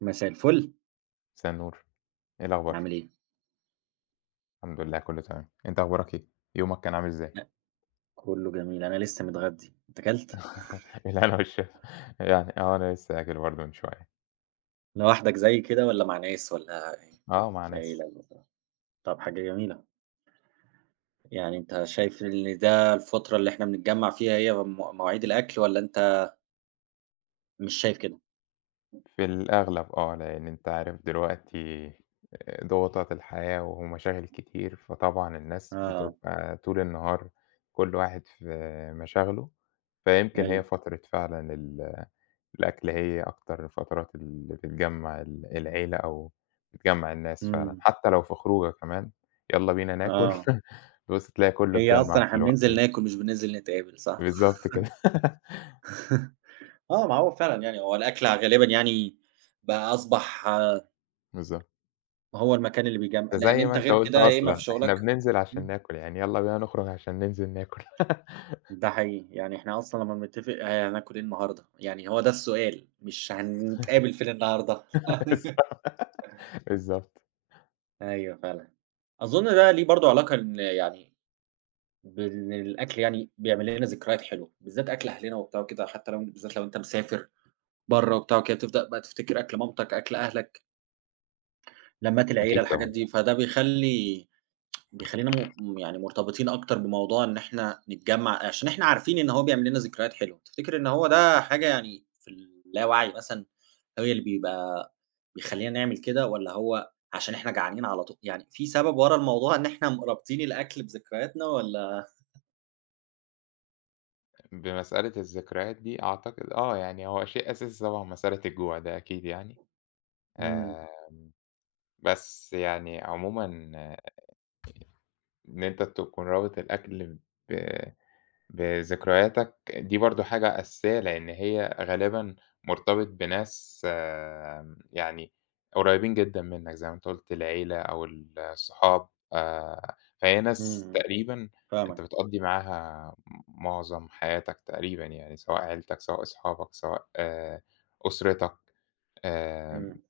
مساء الفل، مساء النور، إيه الأخبار؟ عامل إيه؟ الحمد لله كله تمام، أنت أخبارك إيه؟ يومك كان عامل إزاي؟ أ كله جميل، أنا لسه متغدّي، أنت كلت؟ الهنا والشفا، يعني آه أنا لسه أكل برضه من شوية، لوحدك زيي كده والّا مع ناس والّا إيه؟ آه مع لا إله ناس، إلا الله، طب حاجة جميلة، يعني أنت شايف إن ده الفترة اللي إحنا بنتجمّع فيها هي مواعيد الأكل والّا أنت مش شايف كده؟ في الأغلب آه، لأن أنت عارف دلوقتي ضغوطات الحياة ومشاغل كتير، فطبعًا الناس آه، بتبقى طول النهار كل واحد في مشاغله، فيمكن هي أيوه، فترة فعلًا الأكل هي أكتر الفترات اللي بتجمّع العيلة أو بتجمّع الناس فعلًا، إمم، حتى لو في خروجة كمان، يالّا بينا ناكل، آه، تبُص تلاقي كلّه هي اتجمّع أصلًا في إحنا الوقت بننزل ده، ناكل مش بننزل نتقابل صح؟ بالضبط كده، آه، ما هو فعلًا يعني هو الأكل غالبًا يعني بقى أصبح آه، بالضبط، هو المكان اللي بيجمّع لإن زي أنت ما أنت غير قُلت كده يا إمّا في أصلًا، شغلك. إحنا بننزل عشان إمم. ناكل، يعني يالّا بينا نخرج عشان ننزل ناكل، ده حقيقي، يعني إحنا أصلًا لمّا بنتفق هناكل إيه النهارده؟ يعني هو ده السؤال، مش هنتقابل فين النهارده. بالضبط، أيوه فعلًا، أظن ده ليه برضه علاقة إن يعني بإن الأكل يعني بيعمل لنا ذكريات حلوة، بالذات أكل أهلنا وبتاع وكده، حتى لو بالذات لو أنت مسافر برّه وبتاع وكده، تبدأ بقى تفتكر أكل مامتك، أكل أهلك، لمّات العيلة، أكيد الحاجات طبعًا، دي، فده بيخلّينا م م يعني مرتبطين أكتر بموضوع إن إحنا نتجمّع، عشان إحنا عارفين إن هو بيعمل لنا ذكريات حلوة، تفتكر إن هو ده حاجة يعني في اللاوعي مثلًا هو اللي بيبقى بيخلّينا نعمل كده، والّا هو عشان إحنا جعانين على يعني في سبب ورا الموضوع إن إحنا رابطين الأكل بذكرياتنا والّا بمسألة الذكريات دي أعتقد آه، يعني هو شيء أساسي طبعًا مسألة الجوع ده أكيد يعني، إمم، آآ، بس يعني عمومًا إن أنت تكون رابط الأكل ب بذكرياتك، دي برضه حاجة أساسية، لإن هي غالبًا مرتبط بناس يعني قريبين جدًا منك زي ما أنت قُلت العيلة أو الصحاب فهي ناس إمم، تقريبًا أنت فاهمك، بتقضّي معاها معظم حياتك تقريبًا يعني، سواء عيلتك، سواء أصحابك، سواء أسرتك آآ، إمم،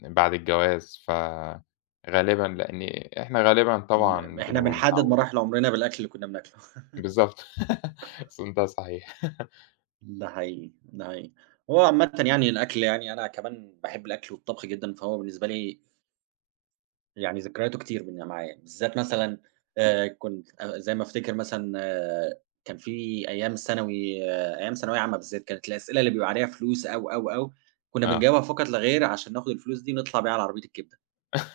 بعد الجواز، فغالبًا لإن إحنا غالبًا طبعًا إحنا بنبقى بنحدد متعود مراحل عمرنا بالأكل اللي كنا بناكله. بالضبط. الصوت ده صحيح. ده حقيقي، ده حقيقي. هو عامةً يعني الأكل يعني أنا كمان باحب الأكل والطبخ جدًا، فهو بالنسبة لي يعني ذكرياته كتير من معايا، بالذات مثلًا كنت زي ما أفتكر مثلًا كان في أيام الثانوي، أيام ثانوية عامة بالذات، كانت الأسئلة اللي بيبقى عليها فلوس أو، أو، أو، كنا آه. بنجاوبها فقط لا غير عشان ناخد الفلوس دي نطلع بيها على عربية الكبدة،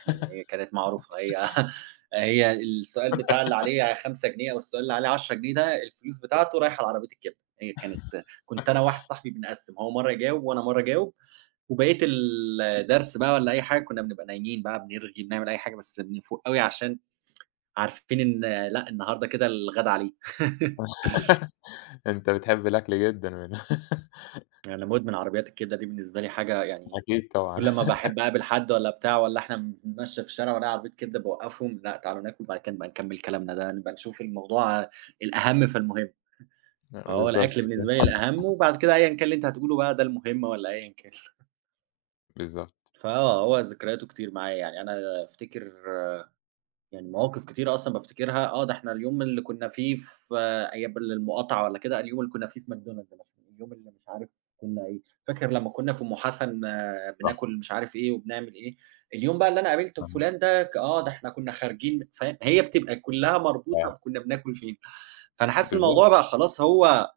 يعني هي كانت معروفة هي هي السؤال بتاع اللي عليه 5 جنيه أو السؤال اللي عليه 10 جنيه ده الفلوس بتاعته رايحة لعربية الكبدة، هي كانت كنت أنا وواحد صاحبي بنقسّم، هو مرّة يجاوب وأنا مرّة أجاوب وبقية الدرس بقى والّا أي حاجة كنّا بنبقى نايمين بقى، بنرغي، بنعمل أي حاجة، بس بنفوق أوي عشان عارفين إن لأ، النهارده كده الغدا عليه. أنت بتحب الأكل جدًا من أنا مُدمن عربيات الكبدة، دي بالنسبة لي حاجة يعني أكيد طبعًا. كل أمّا باحب أقابل حد والّا بتاع والّا إحنا بنتمشّى في الشارع وألاقي عربية كبدة باوقّفهم، لأ، تعالوا ناكل وبعد كده نبقى نكمّل كلامنا، ده نبقى نشوف الموضوع الأهم فالمهم. فهو بالضبط الأكل كده. بالنسبة لي الأهم وبعد كده أيًا كان اللي أنت هتقوله بقى ده المهم والّا أيًا كان. بالضبط، فآه، هو ذكرياته كتير معايا يعني، أنا أفتكر يعني مواقف كتيرة أصلًا بافتكرها، آه، ده إحنا اليوم اللي كنا فيه في آه، أيام المقاطعة والّا كده، اليوم اللي كنا فيه في ماكدونالدز مثلًا، اليوم اللي مش عارف كنا إيه، فاكر لمّا كنا في أم حسن آه، صح. بناكل مش عارف إيه وبنعمل إيه، اليوم بقى اللي أنا قابلت فاهمك، فلان ده آه، ده إحنا كنا خارجين فاهم، هي بتبقى كلها آه. مربوطة كنا بناكل فين، فأنا حاسس بالضبط. الموضوع بقى خلاص هو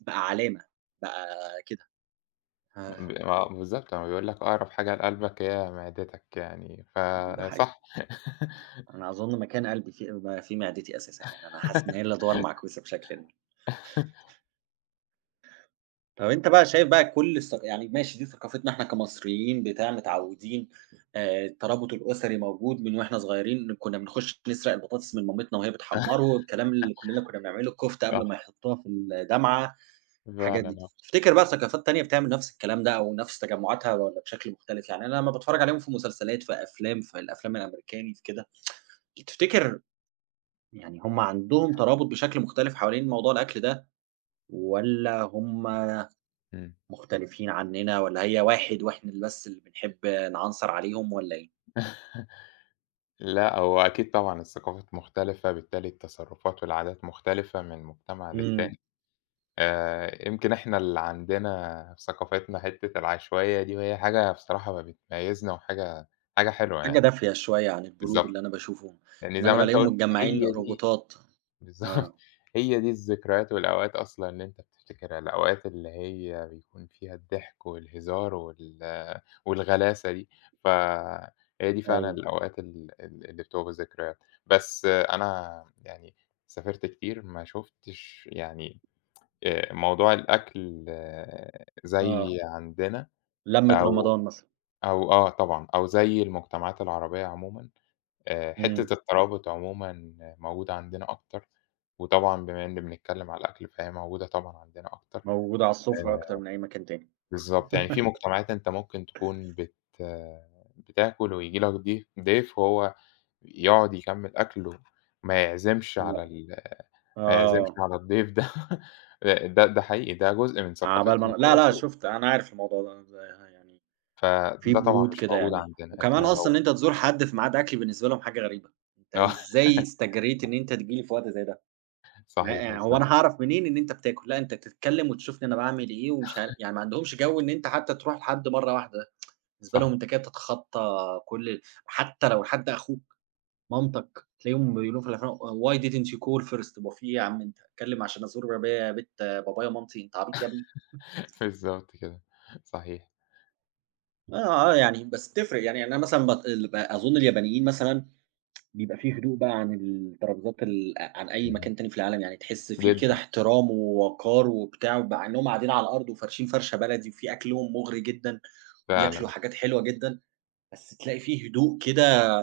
بقى علامة، بقى كده ب آه، آه، بالضبط. هو بيقول لك أقرب حاجة لقلبك هي معدتك يعني، ده حقيقي، فصح. أنا أظن مكان قلبي في في معدتي أساسًا، يعني أنا حاسس إن هي اللي دوار معكوسة بشكل ما. طب أنت بقى شايف بقى كل الثق يعني ماشي دي ثقافتنا إحنا كمصريين بتاع متعودين، الترابط الأسري موجود من وإحنا صغيرين، كنا بنخش نسرق البطاطس من مامتنا وهي بتحمّره، الكلام اللي كلنا كنا بنعمله، الكفتة صح، قبل ما يحطوها في الدمعة، الحاجات فعلًا دي. آه. تفتكر بقى ثقافات تانية بتعمل نفس الكلام ده أو نفس تجمعاتها والّا بشكل مختلف؟ يعني أنا لمّا باتفرج عليهم في مسلسلات، في أفلام، في الأفلام الأمريكاني، في كده، تفتكر يعني هم عندهم ترابط بشكل مختلف حوالين موضوع الأكل ده والّا هم إمم. مختلفين عننا والّا هي واحد وإحنا اللي بس اللي بنحب نعنصر عليهم والّا إيه؟ لأ، هو أكيد طبعًا الثقافات مختلفة، بالتالي التصرفات والعادات مختلفة من مجتمع إمم. للتاني. يمكن إحنا اللي عندنا في ثقافتنا حتّة العشوائية دي، وهي حاجة بصراحة ما بتميزنا حاجة حلوة حاجة يعني، دافية شوية عن البرود بالضبط، اللي أنا باشوفه، لإن إن زي أنا ما أنت بالاقيهم إمم. قُلت متجمّعين هي دي روبوتات. بالضبط، آه. هي دي الذكريات والأوقات أصلًا اللي أنت بتفتكرها، الأوقات اللي هي بيكون فيها الضحك والهزار والغلاسة دي، فهي دي فعلًا أيوه. الأوقات ال ال اللي بتبقى ذكريات، بس آه، أنا يعني سافرت كتير ما شُفتش يعني موضوع الأكل آه، آه. زي عندنا لمّة رمضان أو مثلًا. آه طبعًا، أو زي المجتمعات العربية عمومًا، إمم. حتّة الترابط عمومًا موجودة عندنا أكتر، وطبعًا بما إن بنتكلّم على الأكل فهي موجودة طبعًا عندنا أكتر، موجودة على السفرة أكتر آآ من أي مكان تاني. بالضبط، يعني في مجتمعات أنت ممكن تكون بتاكل وييجي لك ضيف وهو يقعد يكمّل أكله ما يعزمش لأ. على ال ما يعزمش آه. على الضيف ده، ده حقيقي ده جزء من عَبال ما ثقافتهم ن لا، هو لا كده. شُفت أنا عارف الموضوع ده ده يعني في فده طبعًا برود مش كده موجود يعني عندنا، إحنا وكمان أصلًا إن لو أنت تزور حد في ميعاد أكل بالنسبة لهم حاجة غريبة. أنت إزاي استجريت إن أنت تيجي لي في وقت زي ده؟ آه، لأ، صحيح يعني هو بالضبط، أنا هاعرف منين إن أنت بتاكل؟ لأ، أنت تتكلّم وتشوفني أنا باعمل إيه ومش يعني ما عندهمش جو إن أنت حتى تروح لحد مرّة واحدة، بالنسبة لهم صح، أنت كده بتتخطّى كل حتى لو حد أخوك، مامتك، تلاقيهم بيقولوا في الأفلام: "why didn't you call first"، هو في إيه يا عم أنت اتكلّم عشان أزور بابايا بيت بابايا ومامتي، أنت عبيط يا ابني؟ بالضبط كده، صحيح، آه، آه، يعني بس بتفرق، يعني أنا مثلًا بت ال ب أظُن اليابانيين مثلًا بيبقى في هدوء بقى عن الترابيزات عن أي اهم. مكان تاني في العالم، يعني تحس في كده جدًا احترام ووقار وبتاع، مع إنهم قاعدين على الأرض وفارشين فرشة بلدي وفي أكلهم مغري جدًا، وبياكلوا فعلًا، حاجات حلوة جدًا، بس تلاقي في هدوء كده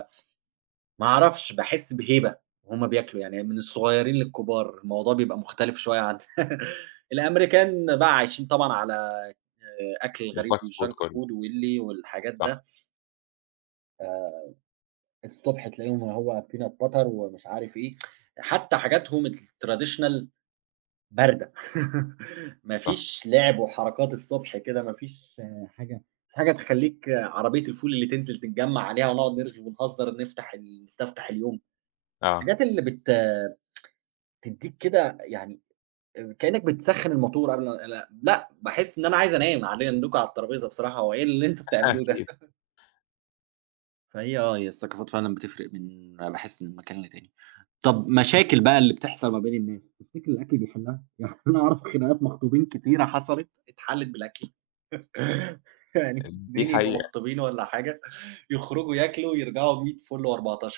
ما أعرفش باحس بهيبة وهُم بياكلوا، يعني من الصغيرين للكبار، الموضوع بيبقى مختلف شوية عن الأمريكان بقى عايشين طبعًا على أكل الغريب الfast food والjunk كله، food واللي والحاجات صح، ده. الصبح تلاقيهم هو peanut butter ومش عارف إيه، حتى حاجاتهم الtraditional باردة ما صح، فيش لعب وحركات الصبح كده، ما فيش حاجة حاجة تخلّيك عربية الفول اللي تنزل تتجمّع عليها ونقعد نرغي ونهزر نفتح ال نستفتح اليوم، آه، الحاجات اللي بتدّيك كده يعني كإنّك بتسخّن الماتور قبل ما لأ، لأ باحس إن أنا عايز أنام علي عندكم على الترابيزة بصراحة، هو إيه اللي أنتم بتعملوه ده؟ أكيد، فهي آه، هي الثقافات فعلًا بتفرق، من باحس من مكان لتاني. طب مشاكل بقى اللي بتحصل ما بين الناس، تفتكر الأكل بيحلّها؟ يعني أنا أعرف خناقات مخطوبين كتيرة حصلت اتحلّت بالأكل، يعني دي 2 يبقوا حقيقة، مخطوبين والّا حاجة، يخرجوا ياكلوا ويرجعوا 100 فُل و14.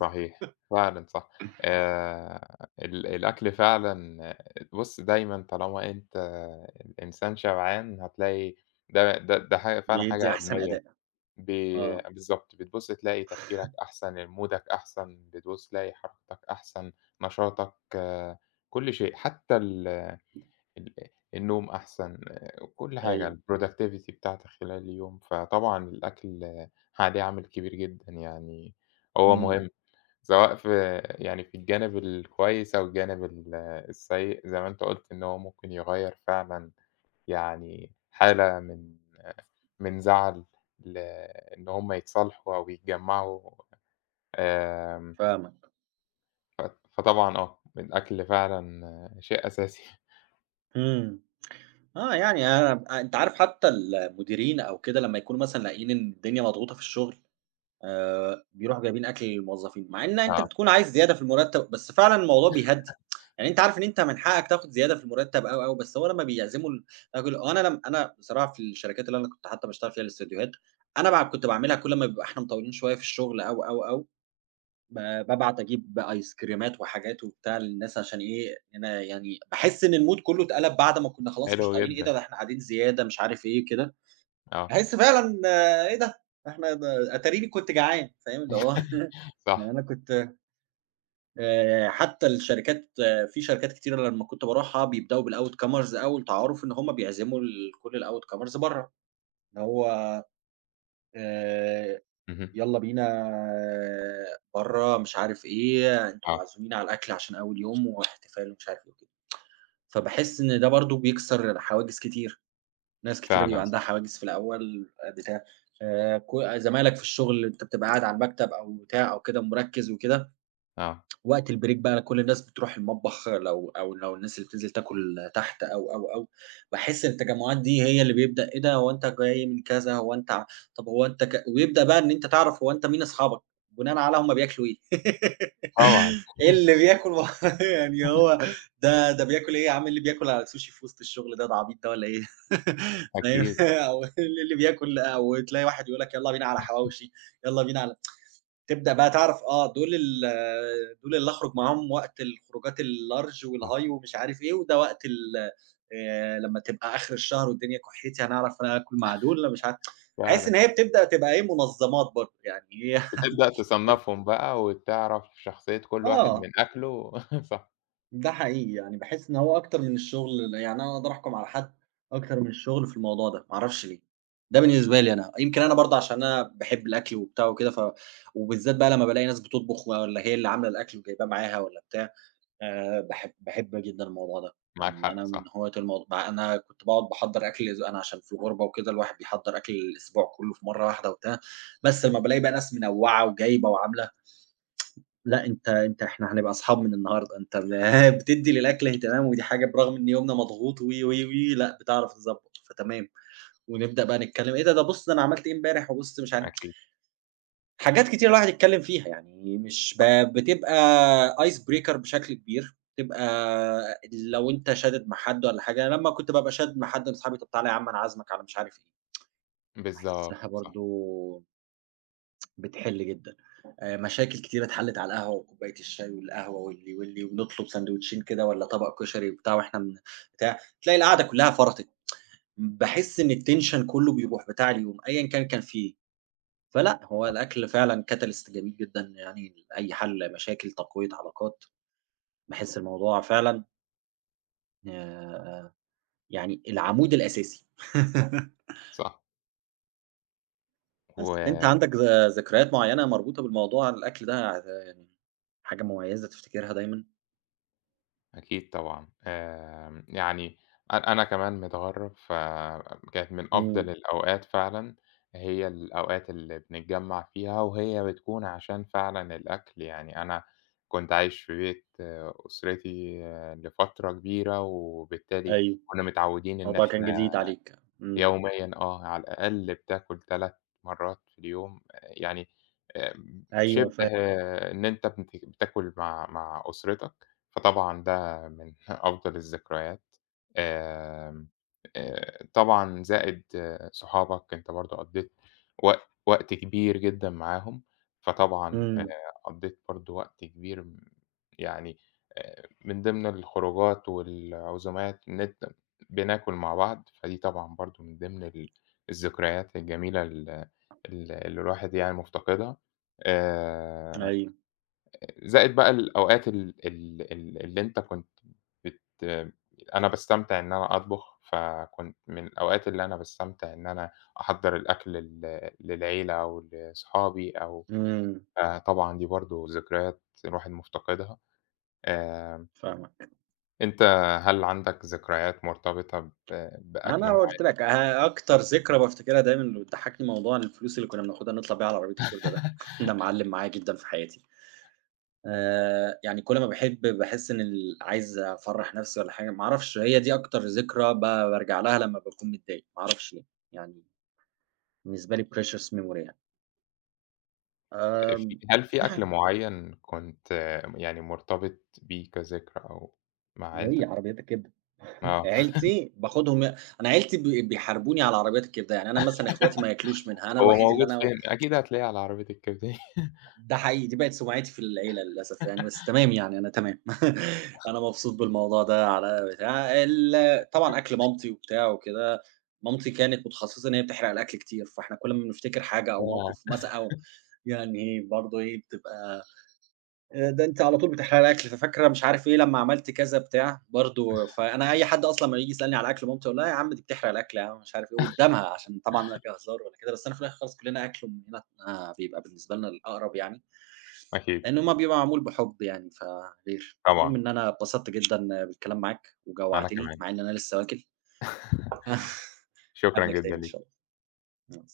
صحيح، فعلًا صح، ال الأكل فعلًا بُص دايمًا طالما أنت الإنسان شبعان هتلاقي ده حاجة فعلًا حاجة بيدّي أحسن علمية. أداء، ب آه، بالضبط، بتبُص تلاقي تفكيرك أحسن، مودك أحسن، بتبُص تلاقي حركتك أحسن، نشاطك، آه، كل شيء، حتى ال ال النوم أحسن، آه، كل حاجة أيوه، الproductivity بتاعتك خلال اليوم، فطبعًا الأكل آه، عليه عامل كبير جدًا يعني هو إمم، مهم، سواء في يعني في الجانب الكويس أو الجانب ال السيء، زي ما أنت قُلت إن هو ممكن يغيّر فعلًا يعني حالة من زعل ل إن هم يتصالحوا أو يتجمّعوا آمم، فاهمك، فطبعًا آه، الأكل فعلًا شيء أساسي إمم، آه، يعني أنا أنت عارف حتى المديرين أو كده لمّا يكونوا مثلًا لاقيين إن الدنيا مضغوطة في الشغل، بيروحوا جايبين أكل للموظفين، مع إن أنت آه، بتكون عايز زيادة في المرتب، بس فعلًا الموضوع بيهدّي، يعني أنت عارف إن أنت من حقك تاخد زيادة في المرتب أو، أو، بس هو لمّا بيعزموا الراجل أنا لم أنا بصراحة في الشركات اللي أنا كنت حتى باشتغل فيها الاستديوهات، أنا كنت باعملها كل ما بيبقى إحنا مطولين شوية في الشغل أو، أو، أو، ب بابعت أجيب آيس كريمات وحاجات وبتاع للناس عشان إيه، أنا يعني باحس إن المود كله اتقلب بعد ما كنا خلاص مش حلو طايقين إيه ده، جدًا، ده إحنا قاعدين زيادة مش عارف إيه كده. آه، باحس فعلًا آه، إيه ده! إحنا ده أتاريني كنت جعان، فاهم؟ اللي هو يعني صح، أنا كنت حتى الشركات، في شركات كتيرة لمّا كنت باروحها بيبدأوا بالoutcomers أول تعارُف إن هم بيعزموا كل الoutcomers برّه، اللي هو آآ اهم، يالّا بينا آه، برّه مش عارف إيه، أنتم آه، معزومين على الأكل عشان أول يوم واحتفال ومش عارف إيه وكده، فباحس إن ده برضه بيكسر حواجز كتير. ناس كتيرة بيبقى فعلًا عندها صح، حواجز في الأول بتاع، كو زمايلك في الشغل أنت بتبقى قاعد على المكتب أو بتاع أو كده مركّز وكده، آه، وقت البريك بقى كل الناس بتروح المطبخ لو أو لو الناس اللي بتنزل تاكل تحت أو، أو، أو، باحس إن التجمعات دي هي اللي بيبدأ إيه ده هو أنت جاي من كذا، هو أنت ع طب هو أنت ك ويبدأ بقى إن أنت تعرف هو أنت مين أصحابك، بناءً على هم بياكلوا إيه. طبعًا إيه اللي بياكل و يعني هو ده بياكل إيه يا عم، إيه اللي بياكل على السوشي في وسط الشغل ده، ده عبيط ده والّا إيه؟ فاهم، أكيد، أو اللي بياكل أو تلاقي واحد يقول لك يالّا بينا على حواوشي، يالّا بينا على تبدأ بقى تعرف آه دول آه، دول اللي أخرج معاهم وقت الخروجات الlarge صح والhigh ومش عارف إيه، وده وقت ال لمّا تبقى آخر الشهر والدنيا كحّيتي هنعرف ناكل مع دول، لأ مش عارف. باحس إن فعلًا، هي بتبدأ تبقى إيه منظمات برضه، يعني هي بتبدأ تصنّفهم بقى وتعرف شخصية كل واحد من آه. أكله صح، ده حقيقي، يعني باحس إن هو أكتر من الشغل يعني أنا أقدر أحكُم على حد أكتر من الشغل في الموضوع ده، ما أعرفش ليه، ده بالنسبة لي أنا، يمكن أنا برضه عشان أنا باحب الأكل وبتاع وكده ف وبالذات بقى لمّا بالاقي ناس بتطبخ والّا هي اللي عاملة الأكل وجايباه معاها والّا بتاع، باحب باحب جدًا الموضوع ده، معاك يعني حق، أنا من صح، هواة الموضوع مع أنا كنت باقعد باحضّر أكل الأس أنا عشان في الغُربة وكده الواحد بيحضّر أكل الأسبوع كلّه في مرّة واحدة وبتاع، بس لمّا بالاقي بقى ناس منوّعة وجايبة وعاملة لأ، أنت إحنا هنبقى أصحاب من النهارده، أنت اللي بتدّي للأكل اهتمام، ودي حاجة برغم إن يومنا مضغوط و، و، و، لأ، بتعرف تضبّط، فتمام. ونبدأ بقى نتكلم، إيه ده، ده بُص ده أنا عملت إيه امبارح، وبُص مش عارف أكيد، حاجات كتير الواحد يتكلم فيها، يعني مش ب بتبقى ice breaker بشكل كبير، بتبقى لو أنت شادد مع حد والّا حاجة، أنا لمّا كنت بابقى شادد مع حد من صحابي، طب تعالَ يا عم أنا عازمك على مش عارف إيه، بالضبط، باحسها صح، برضه بتحل جدًا. مشاكل كتيرة اتحلّت على القهوة وكوباية الشاي والقهوة واللي، واللي، ونطلب ساندوتشين كده والّا طبق كشري وبتاع وإحنا من بتاع، تلاقي القعدة كلّها فرطِت. باحس إن الtension كلّه بيروح بتاع اليوم أيًا كان كان فيه. فلأ، هو صح، الأكل فعلًا catalyst جميل جدًا يعني لأي حَل مشاكل، تقوية علاقات. باحس الموضوع فعلًا آآ يعني العمود الأساسي. صح، و بس، أنت عندك ذكريات معيّنة مربوطة بالموضوع الأكل ده آه، يعني حاجة مميّزة تفتكرها دايمًا؟ أكيد طبعًا. آمم يعني أنا كمان متغرّب، فكانت من إمم. أفضل الأوقات فعلًا هي الأوقات اللي بنتجمّع فيها وهي بتكون عشان فعلًا الأكل. يعني أنا كنت عايش في بيت آه، أسرتي آه، لفترة كبيرة وبالتالي أيوه، كُنّا متعوّدين إن الموضوع كان إحنا جديد عليك، إمم، يوميًا آه، على الأقل بتاكل 3 مرّات في اليوم، آه، يعني آمم، أيوه شِبه فاهم، إن أنت بتاكل مع أسرتك، فطبعًا ده من أفضل الذكريات. آمم، طبعًا زائد آه، صحابك، أنت برضه قضّيت وقت كبير جدًا معاهم، فطبعًا إمم، قضّيت برضه وقت كبير م يعني من ضمن الخروجات والعزومات إن أنت بناكل مع بعض، فدي طبعًا برضه من ضمن الذكريات الجميلة ال ال اللي الواحد يعني مفتقدها، آآ أيوه، زائد بقى الأوقات ال ال ال اللي أنت كنت بت أنا باستمتع إن أنا أطبخ، فكنت من الأوقات اللي أنا باستمتع إن أنا أحضّر الأكل للعيلة أو لصحابي أو إمم، فطبعًا دي برضه ذكريات الواحد مفتقدها، آآ فاهمك. أنت هل عندك ذكريات مرتبطة بأكل أنا قُلت معين؟ لك أكتر ذكرى بافتكرها دايمًا اللي بتضحّكني موضوع الفلوس اللي كنا بناخدها نطلع بيها على عربية الكبدة ده، ده معلّم معايا جدًا في حياتي. يعني كل ما باحب باحس إن عايز أفرّح نفسي والّا حاجة، ما أعرفش هي دي أكتر ذكرى بارجع لها لمّا باكون متضايق، ما أعرفش ليه، يعني بالنسبة لي precious memory يعني. آمم في هل في أكل معيّن كنت يعني مرتبط بيه كذكرى أو مع هي عيلتك؟ عربيات الكبدة. آه، عيلتي باخدهم أنا عيلتي بيحاربوني على عربيات الكبدة، يعني أنا مثلًا إخواتي ما ياكلوش منها، أنا هو الوحيد اللي موجود أنا فين؟ أكيد هتلاقيه على عربية الكبدة. ده حقيقي، دي بقت سمعتي في العيلة للأسف يعني، بس تمام يعني أنا تمام، أنا مبسوط بالموضوع ده على بتاع ال طبعًا أكل مامتي وبتاع وكده، مامتي كانت متخصصة إن هي بتحرق الأكل كتير، فإحنا كل ما بنفتكر حاجة أو آه، موقف مثلًا أو يعني برضه إيه بتبقى ده أنتِ على طول بتحرقي الأكل، ففاكرة مش عارف إيه لمّا عملت كذا بتاع، برضه فأنا أي حد أصلًا أمّا ييجي يسألني على أكل مامتي أقول لها: "يا عم دي بتحرق الأكل يا عم." مش عارف إيه، قدّامها عشان طبعًا لا كهزار ولا كده، بس أنا في الآخر خالص كلّنا أكل أمنا بيبقى بالنسبة لنا الأقرب يعني، أكيد، لإن هُم بيبقى معمول بحُب يعني فغير. المهم طبعًا، إن أنا اتبسطت جدًا بالكلام معاك أنا وجوّعتني كمان. مع إن أنا لسه واكل، شكرًا هاقابلك جدًا تاني إن شاء ليك. الله.